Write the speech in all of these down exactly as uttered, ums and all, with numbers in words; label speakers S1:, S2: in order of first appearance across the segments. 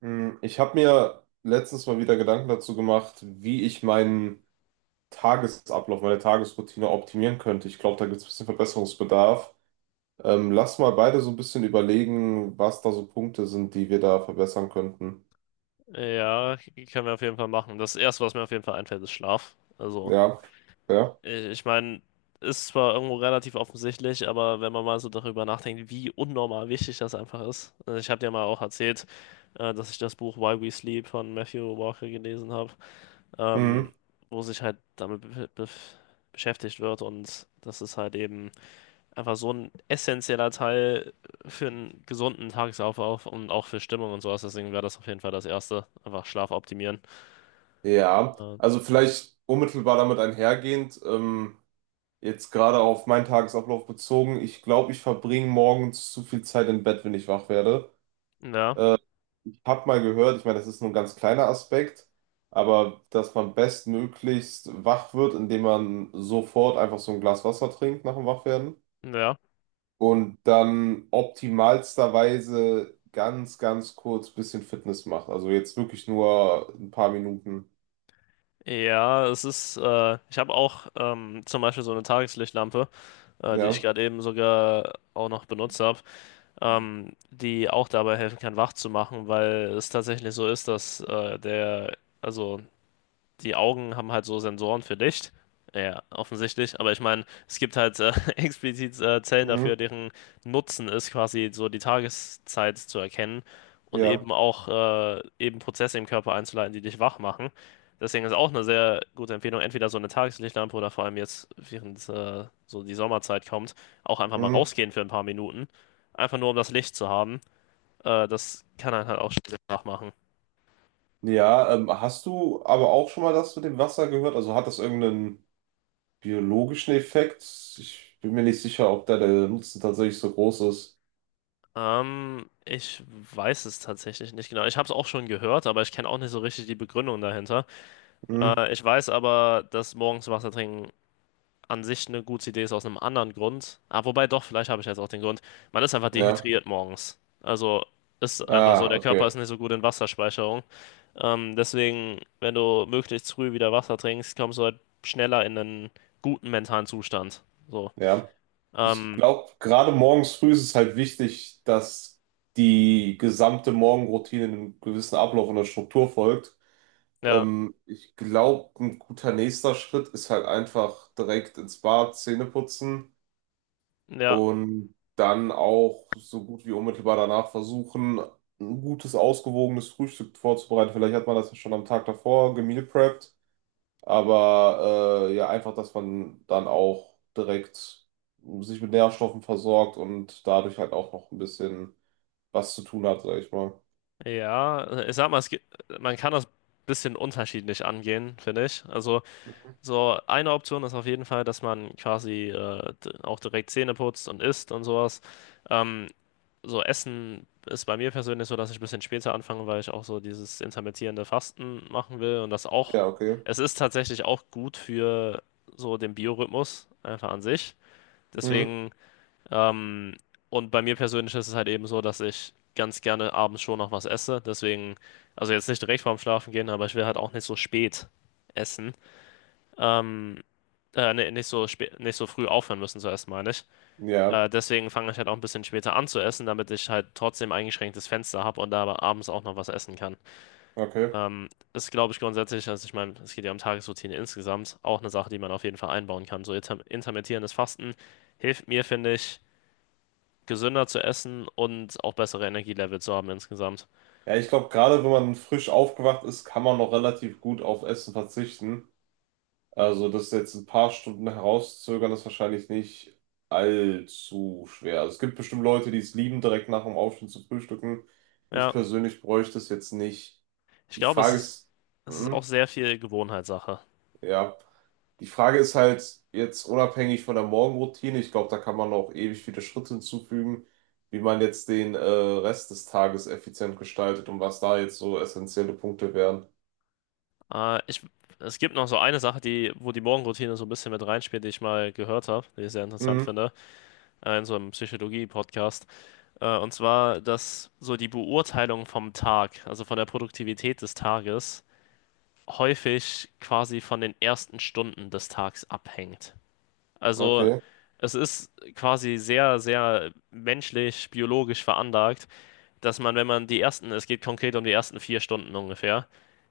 S1: Mm, Ich habe mir letztens mal wieder Gedanken dazu gemacht, wie ich meinen Tagesablauf, meine Tagesroutine optimieren könnte. Ich glaube, da gibt es ein bisschen Verbesserungsbedarf. Ähm, lass mal beide so ein bisschen überlegen, was da so Punkte sind, die wir da verbessern könnten.
S2: Ja, können wir auf jeden Fall machen. Das Erste, was mir auf jeden Fall einfällt, ist Schlaf. Also,
S1: Ja, ja.
S2: ich, ich meine, ist zwar irgendwo relativ offensichtlich, aber wenn man mal so darüber nachdenkt, wie unnormal wichtig das einfach ist. Also ich habe dir mal auch erzählt, äh, dass ich das Buch Why We Sleep von Matthew Walker gelesen habe, ähm,
S1: Mhm.
S2: wo sich halt damit be be beschäftigt wird, und das ist halt eben einfach so ein essentieller Teil für einen gesunden Tagesablauf und auch für Stimmung und sowas. Deswegen wäre das auf jeden Fall das Erste, einfach Schlaf optimieren.
S1: Ja,
S2: Ja,
S1: also vielleicht unmittelbar damit einhergehend, ähm, jetzt gerade auf meinen Tagesablauf bezogen, ich glaube, ich verbringe morgens zu viel Zeit im Bett, wenn ich wach werde.
S2: ja,
S1: Hab mal gehört, ich meine, das ist nur ein ganz kleiner Aspekt, aber dass man bestmöglichst wach wird, indem man sofort einfach so ein Glas Wasser trinkt nach dem Wachwerden
S2: ja.
S1: und dann optimalsterweise ganz, ganz kurz bisschen Fitness macht. Also jetzt wirklich nur ein paar Minuten.
S2: Ja, es ist, äh, ich habe auch ähm, zum Beispiel so eine Tageslichtlampe, äh, die ich
S1: Ja.
S2: gerade eben sogar auch noch benutzt habe, ähm, die auch dabei helfen kann, wach zu machen, weil es tatsächlich so ist, dass äh, der, also die Augen haben halt so Sensoren für Licht. Ja, offensichtlich. Aber ich meine, es gibt halt äh, explizit äh, Zellen
S1: Mhm.
S2: dafür, deren Nutzen ist, quasi so die Tageszeit zu erkennen und
S1: Ja.
S2: eben auch äh, eben Prozesse im Körper einzuleiten, die dich wach machen. Deswegen ist auch eine sehr gute Empfehlung, entweder so eine Tageslichtlampe oder, vor allem jetzt, während äh, so die Sommerzeit kommt, auch einfach mal
S1: Mhm.
S2: rausgehen für ein paar Minuten. Einfach nur, um das Licht zu haben. Äh, das kann einen halt auch schnell wach machen.
S1: Ja, ähm, hast du aber auch schon mal das mit dem Wasser gehört? Also hat das irgendeinen biologischen Effekt? Ich bin mir nicht sicher, ob da der Nutzen tatsächlich so groß ist.
S2: Ähm, ich weiß es tatsächlich nicht genau. Ich habe es auch schon gehört, aber ich kenne auch nicht so richtig die Begründung dahinter.
S1: Mhm.
S2: Äh, ich weiß aber, dass morgens Wasser trinken an sich eine gute Idee ist aus einem anderen Grund. Ah, wobei doch, vielleicht habe ich jetzt auch den Grund. Man ist einfach
S1: Ja.
S2: dehydriert morgens. Also ist einfach so,
S1: Ah,
S2: der Körper
S1: okay.
S2: ist nicht so gut in Wasserspeicherung. Ähm, deswegen, wenn du möglichst früh wieder Wasser trinkst, kommst du halt schneller in einen guten mentalen Zustand. So.
S1: Ja. Ich
S2: Ähm,
S1: glaube, gerade morgens früh ist es halt wichtig, dass die gesamte Morgenroutine einem gewissen Ablauf und einer Struktur folgt.
S2: ja,
S1: Ähm, ich glaube, ein guter nächster Schritt ist halt einfach direkt ins Bad, Zähne putzen
S2: ja.
S1: und dann auch so gut wie unmittelbar danach versuchen, ein gutes, ausgewogenes Frühstück vorzubereiten. Vielleicht hat man das ja schon am Tag davor gemeal prepped. Aber äh, ja, einfach, dass man dann auch direkt sich mit Nährstoffen versorgt und dadurch halt auch noch ein bisschen was zu tun hat, sag ich mal.
S2: Ja, ich sag mal, es gibt, man kann das bisschen unterschiedlich angehen, finde ich. Also, so eine Option ist auf jeden Fall, dass man quasi äh, d- auch direkt Zähne putzt und isst und sowas. Ähm, so Essen ist bei mir persönlich so, dass ich ein bisschen später anfange, weil ich auch so dieses intermittierende Fasten machen will, und das auch,
S1: Ja, okay.
S2: es ist tatsächlich auch gut für so den Biorhythmus einfach an sich.
S1: Mhm.
S2: Deswegen. Ähm, und bei mir persönlich ist es halt eben so, dass ich ganz gerne abends schon noch was esse. Deswegen, also jetzt nicht direkt vorm Schlafen gehen, aber ich will halt auch nicht so spät essen. Ähm, äh, nee, nicht so spät, nicht so früh aufhören müssen zu essen, meine ich.
S1: Ja,
S2: Äh, deswegen fange ich halt auch ein bisschen später an zu essen, damit ich halt trotzdem eingeschränktes Fenster habe und da aber abends auch noch was essen kann.
S1: okay.
S2: Ähm, ist, glaube ich, grundsätzlich, also ich meine, es geht ja um Tagesroutine insgesamt, auch eine Sache, die man auf jeden Fall einbauen kann. So inter intermittierendes Fasten hilft mir, finde ich, gesünder zu essen und auch bessere Energielevel zu haben insgesamt.
S1: Ja, ich glaube, gerade wenn man frisch aufgewacht ist, kann man noch relativ gut auf Essen verzichten. Also das jetzt ein paar Stunden herauszögern, ist wahrscheinlich nicht allzu schwer. Also, es gibt bestimmt Leute, die es lieben, direkt nach dem Aufstehen zu frühstücken. Ich
S2: Ja,
S1: persönlich bräuchte es jetzt nicht.
S2: ich
S1: Die
S2: glaube, es
S1: Frage
S2: ist,
S1: ist,
S2: es ist auch
S1: Mhm.
S2: sehr viel Gewohnheitssache.
S1: Ja, die Frage ist halt jetzt unabhängig von der Morgenroutine, ich glaube, da kann man auch ewig viele Schritte hinzufügen, wie man jetzt den äh, Rest des Tages effizient gestaltet und was da jetzt so essentielle Punkte wären.
S2: Äh, ich, es gibt noch so eine Sache, die, wo die Morgenroutine so ein bisschen mit reinspielt, die ich mal gehört habe, die ich sehr interessant
S1: Mhm,
S2: finde, äh, in so einem Psychologie-Podcast. Äh, und zwar, dass so die Beurteilung vom Tag, also von der Produktivität des Tages, häufig quasi von den ersten Stunden des Tags abhängt. Also
S1: okay,
S2: es ist quasi sehr, sehr menschlich, biologisch veranlagt, dass man, wenn man die ersten, es geht konkret um die ersten vier Stunden ungefähr,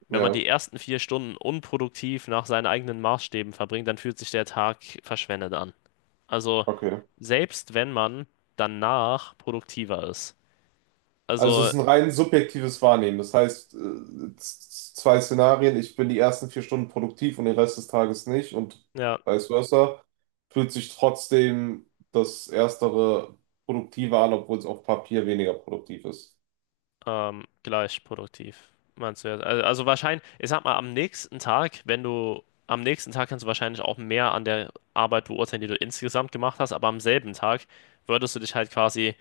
S2: wenn man
S1: ja,
S2: die ersten vier Stunden unproduktiv nach seinen eigenen Maßstäben verbringt, dann fühlt sich der Tag verschwendet an. Also
S1: okay.
S2: selbst wenn man danach produktiver ist.
S1: Also es
S2: Also
S1: ist ein rein subjektives Wahrnehmen. Das heißt, äh, z- z- zwei Szenarien, ich bin die ersten vier Stunden produktiv und den Rest des Tages nicht und
S2: ja.
S1: vice versa, fühlt sich trotzdem das Erstere produktiver an, obwohl es auf Papier weniger produktiv ist.
S2: Ähm, gleich produktiv, meinst du jetzt? Also, also wahrscheinlich, ich sag mal, am nächsten Tag, wenn du, am nächsten Tag kannst du wahrscheinlich auch mehr an der Arbeit beurteilen, die du insgesamt gemacht hast, aber am selben Tag würdest du dich halt quasi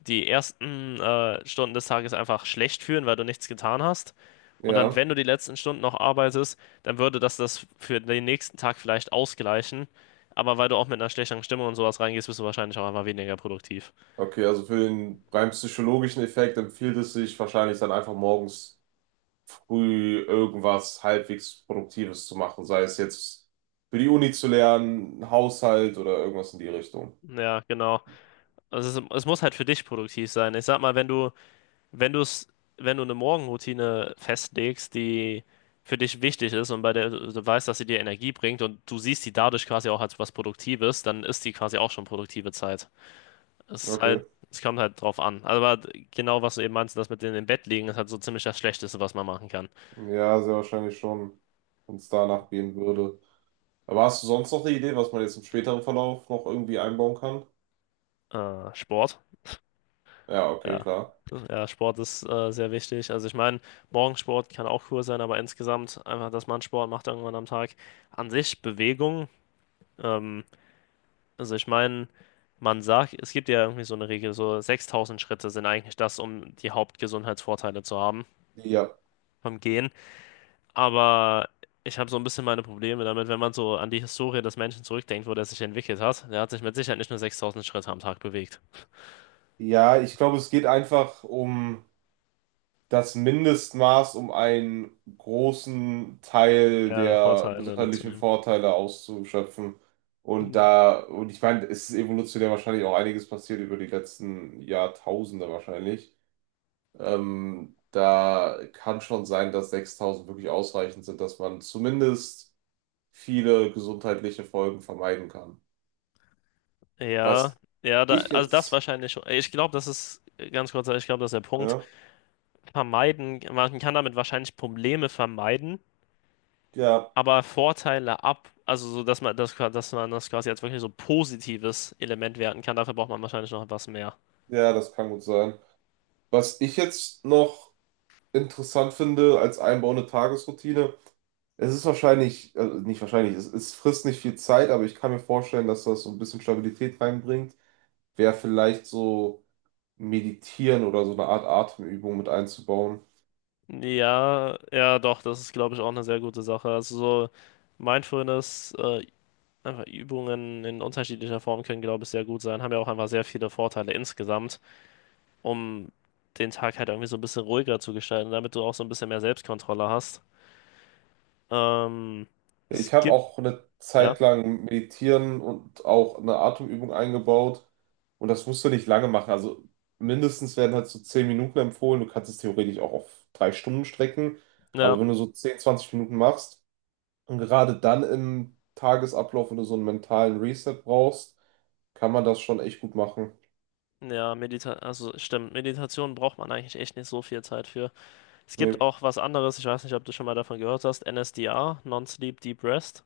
S2: die ersten äh, Stunden des Tages einfach schlecht fühlen, weil du nichts getan hast. Und dann,
S1: Ja,
S2: wenn du die letzten Stunden noch arbeitest, dann würde das das für den nächsten Tag vielleicht ausgleichen. Aber weil du auch mit einer schlechteren Stimmung und sowas reingehst, bist du wahrscheinlich auch einfach weniger produktiv.
S1: okay, also für den rein psychologischen Effekt empfiehlt es sich wahrscheinlich dann einfach morgens früh irgendwas halbwegs Produktives zu machen, sei es jetzt für die Uni zu lernen, Haushalt oder irgendwas in die Richtung.
S2: Ja, genau. Also es, es muss halt für dich produktiv sein. Ich sag mal, wenn du, wenn du es, wenn du eine Morgenroutine festlegst, die für dich wichtig ist und bei der du du weißt, dass sie dir Energie bringt, und du siehst die dadurch quasi auch als was Produktives, dann ist die quasi auch schon produktive Zeit. Es ist
S1: Okay,
S2: halt, es kommt halt drauf an. Also, aber genau, was du eben meinst, das mit in dem Bett liegen, ist halt so ziemlich das Schlechteste, was man machen kann.
S1: ja, sehr wahrscheinlich schon, wenn es danach gehen würde. Aber hast du sonst noch eine Idee, was man jetzt im späteren Verlauf noch irgendwie einbauen kann?
S2: Äh, Sport.
S1: Ja, okay,
S2: Ja,
S1: klar.
S2: ja, Sport ist äh, sehr wichtig. Also ich meine, Morgensport kann auch cool sein, aber insgesamt einfach, dass man Sport macht irgendwann am Tag. An sich Bewegung. Ähm, also ich meine, man sagt, es gibt ja irgendwie so eine Regel, so sechstausend Schritte sind eigentlich das, um die Hauptgesundheitsvorteile zu haben
S1: Ja,
S2: vom Gehen. Aber ich habe so ein bisschen meine Probleme damit, wenn man so an die Historie des Menschen zurückdenkt, wo der sich entwickelt hat. Der hat sich mit Sicherheit nicht nur sechstausend Schritte am Tag bewegt.
S1: ja, ich glaube, es geht einfach um das Mindestmaß, um einen großen Teil
S2: Der
S1: der
S2: Vorteile
S1: gesundheitlichen
S2: mitzunehmen.
S1: Vorteile auszuschöpfen. Und da, und ich meine, es ist evolutionär wahrscheinlich auch einiges passiert über die letzten Jahrtausende wahrscheinlich. Ähm, da kann schon sein, dass sechstausend wirklich ausreichend sind, dass man zumindest viele gesundheitliche Folgen vermeiden kann.
S2: Ja,
S1: Was
S2: ja, da,
S1: ich
S2: also das
S1: jetzt,
S2: wahrscheinlich schon. Ich glaube, das ist äh, ganz kurz, ich glaube, das ist der Punkt.
S1: ja,
S2: Vermeiden, man kann damit wahrscheinlich Probleme vermeiden,
S1: ja,
S2: aber Vorteile ab, also so, dass man das, dass man das quasi als wirklich so positives Element werten kann, dafür braucht man wahrscheinlich noch etwas mehr.
S1: ja, das kann gut sein. Was ich jetzt noch interessant finde als einbauende Tagesroutine. Es ist wahrscheinlich, äh, nicht wahrscheinlich, es, es frisst nicht viel Zeit, aber ich kann mir vorstellen, dass das so ein bisschen Stabilität reinbringt. Wäre vielleicht so meditieren oder so eine Art Atemübung mit einzubauen.
S2: Ja, ja, doch, das ist, glaube ich, auch eine sehr gute Sache. Also so Mindfulness, äh, einfach Übungen in unterschiedlicher Form können, glaube ich, sehr gut sein, haben ja auch einfach sehr viele Vorteile insgesamt. Um den Tag halt irgendwie so ein bisschen ruhiger zu gestalten, damit du auch so ein bisschen mehr Selbstkontrolle hast. Ähm, es
S1: Ich habe
S2: gibt,
S1: auch eine
S2: ja,
S1: Zeit lang meditieren und auch eine Atemübung eingebaut. Und das musst du nicht lange machen. Also mindestens werden halt so zehn Minuten empfohlen. Du kannst es theoretisch auch auf drei Stunden strecken.
S2: ja,
S1: Aber wenn du so zehn, zwanzig Minuten machst, und gerade dann im Tagesablauf, wenn du so einen mentalen Reset brauchst, kann man das schon echt gut machen.
S2: ja, Medita also stimmt, Meditation braucht man eigentlich echt nicht so viel Zeit für. Es gibt
S1: Nee,
S2: auch was anderes, ich weiß nicht, ob du schon mal davon gehört hast, N S D R, Non-Sleep Deep Rest.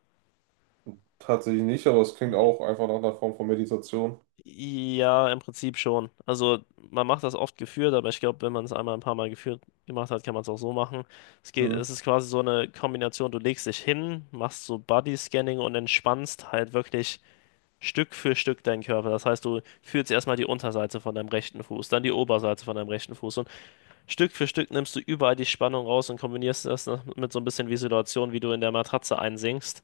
S1: tatsächlich nicht, aber es klingt auch einfach nach einer Form von Meditation.
S2: Ja, im Prinzip schon. Also man macht das oft geführt, aber ich glaube, wenn man es einmal ein paar Mal geführt gemacht hat, kann man es auch so machen. Es geht,
S1: Hm.
S2: es ist quasi so eine Kombination, du legst dich hin, machst so Body-Scanning und entspannst halt wirklich Stück für Stück deinen Körper. Das heißt, du fühlst erstmal die Unterseite von deinem rechten Fuß, dann die Oberseite von deinem rechten Fuß, und Stück für Stück nimmst du überall die Spannung raus und kombinierst das noch mit so ein bisschen Visualisation, wie du in der Matratze einsinkst.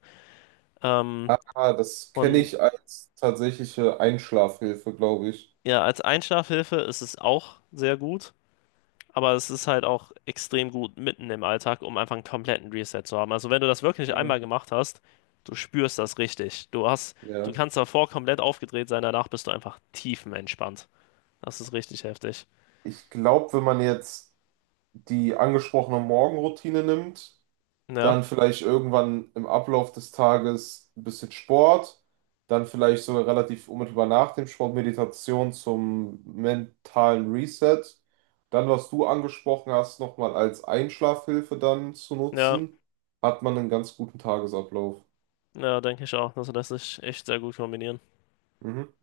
S2: Ähm,
S1: Ah, das kenne
S2: und
S1: ich als tatsächliche Einschlafhilfe, glaube ich.
S2: ja, als Einschlafhilfe ist es auch sehr gut. Aber es ist halt auch extrem gut mitten im Alltag, um einfach einen kompletten Reset zu haben. Also wenn du das wirklich
S1: Mhm.
S2: einmal gemacht hast, du spürst das richtig. Du hast, du
S1: Ja.
S2: kannst davor komplett aufgedreht sein, danach bist du einfach tiefenentspannt. Das ist richtig heftig.
S1: Ich glaube, wenn man jetzt die angesprochene Morgenroutine nimmt,
S2: Ja,
S1: dann vielleicht irgendwann im Ablauf des Tages ein bisschen Sport, dann vielleicht sogar relativ unmittelbar nach dem Sport Meditation zum mentalen Reset, dann was du angesprochen hast, nochmal als Einschlafhilfe dann zu
S2: ja,
S1: nutzen, hat man einen ganz guten Tagesablauf.
S2: ja, denke ich auch. Also lässt sich echt sehr gut kombinieren.
S1: Mhm.